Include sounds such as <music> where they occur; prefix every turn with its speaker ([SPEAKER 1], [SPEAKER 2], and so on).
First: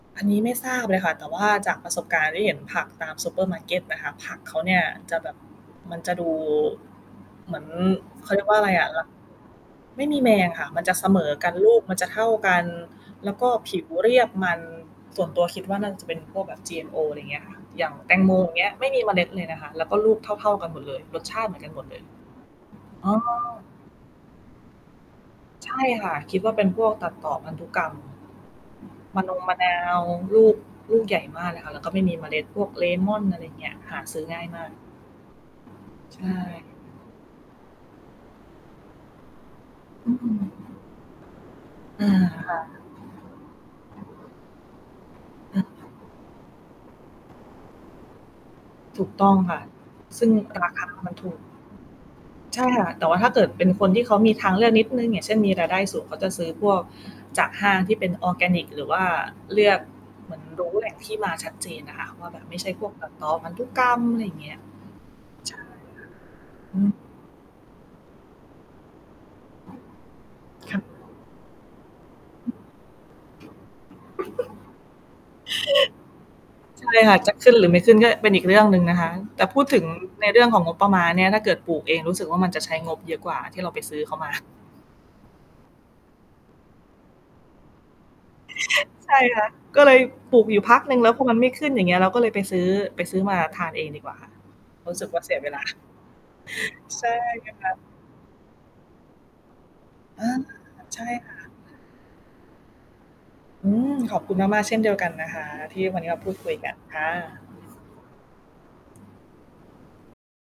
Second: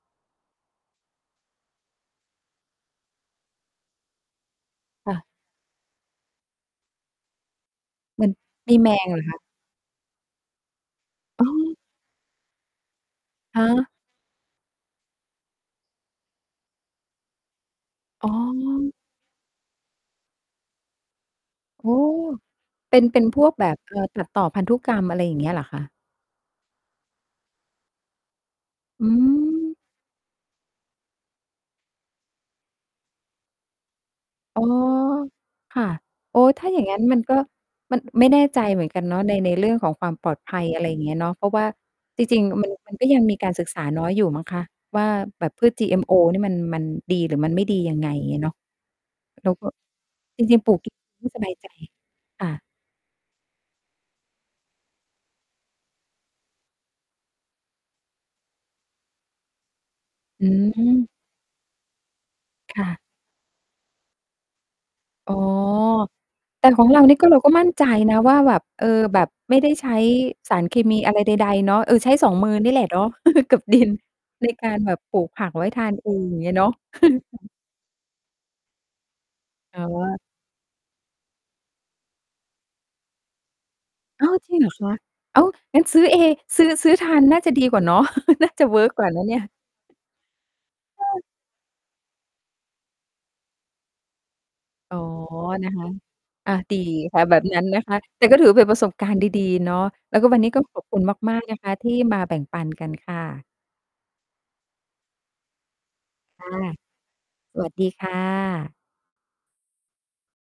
[SPEAKER 1] อันนี้ไม่ทราบเลยค่ะ แต่ว่าจากประสบการณ์ที่เห็นผักตามซูเปอร์มาร์เก็ตนะคะ ผักเขาเนี่ย
[SPEAKER 2] ค
[SPEAKER 1] จ
[SPEAKER 2] ่
[SPEAKER 1] ะ
[SPEAKER 2] ะ
[SPEAKER 1] แบบ มันจะดูเหมือน
[SPEAKER 2] ม
[SPEAKER 1] เ
[SPEAKER 2] ั
[SPEAKER 1] ข
[SPEAKER 2] น
[SPEAKER 1] าเรียกว่าอะไร
[SPEAKER 2] มี
[SPEAKER 1] อ
[SPEAKER 2] แ
[SPEAKER 1] ะ
[SPEAKER 2] ม
[SPEAKER 1] ล
[SPEAKER 2] งเหรอคะ?
[SPEAKER 1] ไม่มีแมงค่ะ มันจะเสมอ
[SPEAKER 2] อ
[SPEAKER 1] ก
[SPEAKER 2] ๋
[SPEAKER 1] ันล
[SPEAKER 2] อ
[SPEAKER 1] ูกมันจะเท่ากันแล้วก็
[SPEAKER 2] ค
[SPEAKER 1] ผิว
[SPEAKER 2] ะ
[SPEAKER 1] เรียกมัน ส่วนตัวคิดว่าน่าจะเป็นพวกแบบ GMO อะไรอย่างเงี้ยค่ะ อย่างแตง
[SPEAKER 2] อ๋
[SPEAKER 1] โมงอย่างเงี้ย ไม่
[SPEAKER 2] อ
[SPEAKER 1] มีเมล็ดเลยนะคะ แล้วก็ลูกเท่า ๆ กันหมดเลย รสชาติเหมือนกันหม
[SPEAKER 2] อ
[SPEAKER 1] ด
[SPEAKER 2] ้อ
[SPEAKER 1] เลย
[SPEAKER 2] เป็น
[SPEAKER 1] อ๋อ
[SPEAKER 2] เป็นพวกแบบ เอ่อ ตัดต่อพันธุกรรมอะไรอย่างเงี้ยเหรอ
[SPEAKER 1] ใช
[SPEAKER 2] คะ?
[SPEAKER 1] ่ค่ะ คิดว่าเป็นพวกตัดต่อพันธุกรรม
[SPEAKER 2] อื
[SPEAKER 1] มะนง มะนา
[SPEAKER 2] ม
[SPEAKER 1] วลูก ลูกใหญ่มากเลยค่ะ แล้วก็ไม่มีเมล็ด พวกเลม่อน อะไรอย่างเงี้ย หาซื้อง่ายม
[SPEAKER 2] อ๋อ
[SPEAKER 1] าก
[SPEAKER 2] ค่ะ
[SPEAKER 1] ใช
[SPEAKER 2] อ๋อ ถ
[SPEAKER 1] ่
[SPEAKER 2] ้าอย่างงั้นมันก็ มัน ไม่แน่ใจเหมือนกันเนาะ ใน ในเรื่องของคว
[SPEAKER 1] อ
[SPEAKER 2] ามปลอดภ
[SPEAKER 1] ือ
[SPEAKER 2] ัย อะไรอย่างเงี้ยเนาะ เพราะว่า
[SPEAKER 1] อืม
[SPEAKER 2] จริง
[SPEAKER 1] ค่ะ
[SPEAKER 2] ๆ มัน มันก็ยังมีการศึกษาน้อยอยู่มั้งคะ ว่าแบบ
[SPEAKER 1] อื
[SPEAKER 2] พ
[SPEAKER 1] อ
[SPEAKER 2] ืช GMO นี่มัน มันดีหรือมันไม่ดียังไง อย่างเงี้ยเนาะ
[SPEAKER 1] ถูกต้อง
[SPEAKER 2] แล้
[SPEAKER 1] ค
[SPEAKER 2] ว
[SPEAKER 1] ่ะ
[SPEAKER 2] ก็
[SPEAKER 1] ซึ่ง
[SPEAKER 2] จริง
[SPEAKER 1] ร
[SPEAKER 2] ๆ ป
[SPEAKER 1] า
[SPEAKER 2] ลูก
[SPEAKER 1] คามัน
[SPEAKER 2] ไ
[SPEAKER 1] ถ
[SPEAKER 2] ม่
[SPEAKER 1] ู
[SPEAKER 2] ส
[SPEAKER 1] ก
[SPEAKER 2] บายใจ ค่
[SPEAKER 1] ใช
[SPEAKER 2] ะ
[SPEAKER 1] ่ค่ะ แต่ว่าถ้าเกิดเป็นคนที่เขามีทางเลือกนิดหนึ่ง อย่างเช่น มีรายได้สูง เขาจะซื้อพวกจากห้างที่เป็นออร์แกนิกหรือว่าเลือก เหมือน
[SPEAKER 2] อื
[SPEAKER 1] รู้ แหล่งท
[SPEAKER 2] ม
[SPEAKER 1] ี่มาชัดเจนอะค่ะ ว่าแบบไม่ใช่
[SPEAKER 2] ค
[SPEAKER 1] พ
[SPEAKER 2] ่
[SPEAKER 1] วก
[SPEAKER 2] ะ
[SPEAKER 1] แบบต่อพันธุกรรม อะไรอย่างเงี้ย
[SPEAKER 2] อ๋อ
[SPEAKER 1] ใช่ค่ะ
[SPEAKER 2] แต่
[SPEAKER 1] อ
[SPEAKER 2] ข
[SPEAKER 1] ื
[SPEAKER 2] อง
[SPEAKER 1] ม
[SPEAKER 2] เรานี่ก็เราก็มั่นใจนะว่าแบบ เออ แบบ ไม่ได้ใช้สารเ
[SPEAKER 1] ค
[SPEAKER 2] ค
[SPEAKER 1] ่ะ
[SPEAKER 2] มีอะไรใด ๆ เนาะ เออ ใช้ 2 มือนี่แหละเนาะ <chuckles> กับดิน ใน
[SPEAKER 1] <giggles>
[SPEAKER 2] การแบบปลูกผักไว้ทานเองอย่างเงี้ยเนาะ
[SPEAKER 1] จะขึ
[SPEAKER 2] <chuckles>
[SPEAKER 1] ้นหรือไม่ขึ้นก็เป็นอีกเรื่องหนึ่งนะคะ แต่พูดถ
[SPEAKER 2] อ
[SPEAKER 1] ึ
[SPEAKER 2] ๋
[SPEAKER 1] ง
[SPEAKER 2] อ
[SPEAKER 1] ในเรื่องของงบประมาณเนี่ยถ้าเกิดปลูกเองรู้สึกว่ามันจะใช้งบเยอะกว่าที่เราไปซื้อเขา
[SPEAKER 2] อ้
[SPEAKER 1] ม
[SPEAKER 2] า
[SPEAKER 1] า
[SPEAKER 2] ว จริงเหรอคะ อ้าว งั้นซื้อเอ ซื้อ ซื้อทานน่าจะดีกว่าเนาะ <chuckles> น่าจะเวิร์ค กว่า
[SPEAKER 1] ใช
[SPEAKER 2] น
[SPEAKER 1] ่
[SPEAKER 2] ะเนี่
[SPEAKER 1] ค
[SPEAKER 2] ย
[SPEAKER 1] ่ะ ก็เลยปลูกอยู่พักหนึ่ง
[SPEAKER 2] อ
[SPEAKER 1] แล้วพ
[SPEAKER 2] า
[SPEAKER 1] อมันไม่ขึ้นอย่างเงี้ย เราก็เลยไปซื้อ ไปซื้อมาทานเองดีกว่าค่ะ รู
[SPEAKER 2] อ๋
[SPEAKER 1] ้
[SPEAKER 2] อ
[SPEAKER 1] สึกว่าเสีย เวลา
[SPEAKER 2] นะ
[SPEAKER 1] <chuckles>
[SPEAKER 2] คะ อา ดี
[SPEAKER 1] ใช่
[SPEAKER 2] ค่ะ
[SPEAKER 1] เล
[SPEAKER 2] แบ
[SPEAKER 1] ย
[SPEAKER 2] บนั้
[SPEAKER 1] ค
[SPEAKER 2] น
[SPEAKER 1] ่ะ
[SPEAKER 2] นะคะ แต่ก็ถือว่าเป็นประสบการณ์ดี ๆ เนาะ แล้ว
[SPEAKER 1] อ
[SPEAKER 2] ก็
[SPEAKER 1] า
[SPEAKER 2] วันนี้ก็ขอบค
[SPEAKER 1] ใ
[SPEAKER 2] ุ
[SPEAKER 1] ช
[SPEAKER 2] ณ
[SPEAKER 1] ่ค
[SPEAKER 2] มา
[SPEAKER 1] ่ะ
[SPEAKER 2] ก ๆ นะคะที่มาแบ่งปันกันค่ะ
[SPEAKER 1] อืม ขอบคุณมาก ๆ เช่นเดียวกันนะคะ ที่วันนี้มาพูด
[SPEAKER 2] ค
[SPEAKER 1] ค
[SPEAKER 2] ่
[SPEAKER 1] ุ
[SPEAKER 2] ะ
[SPEAKER 1] ยกันค่ะ
[SPEAKER 2] สวัสดีค่ะ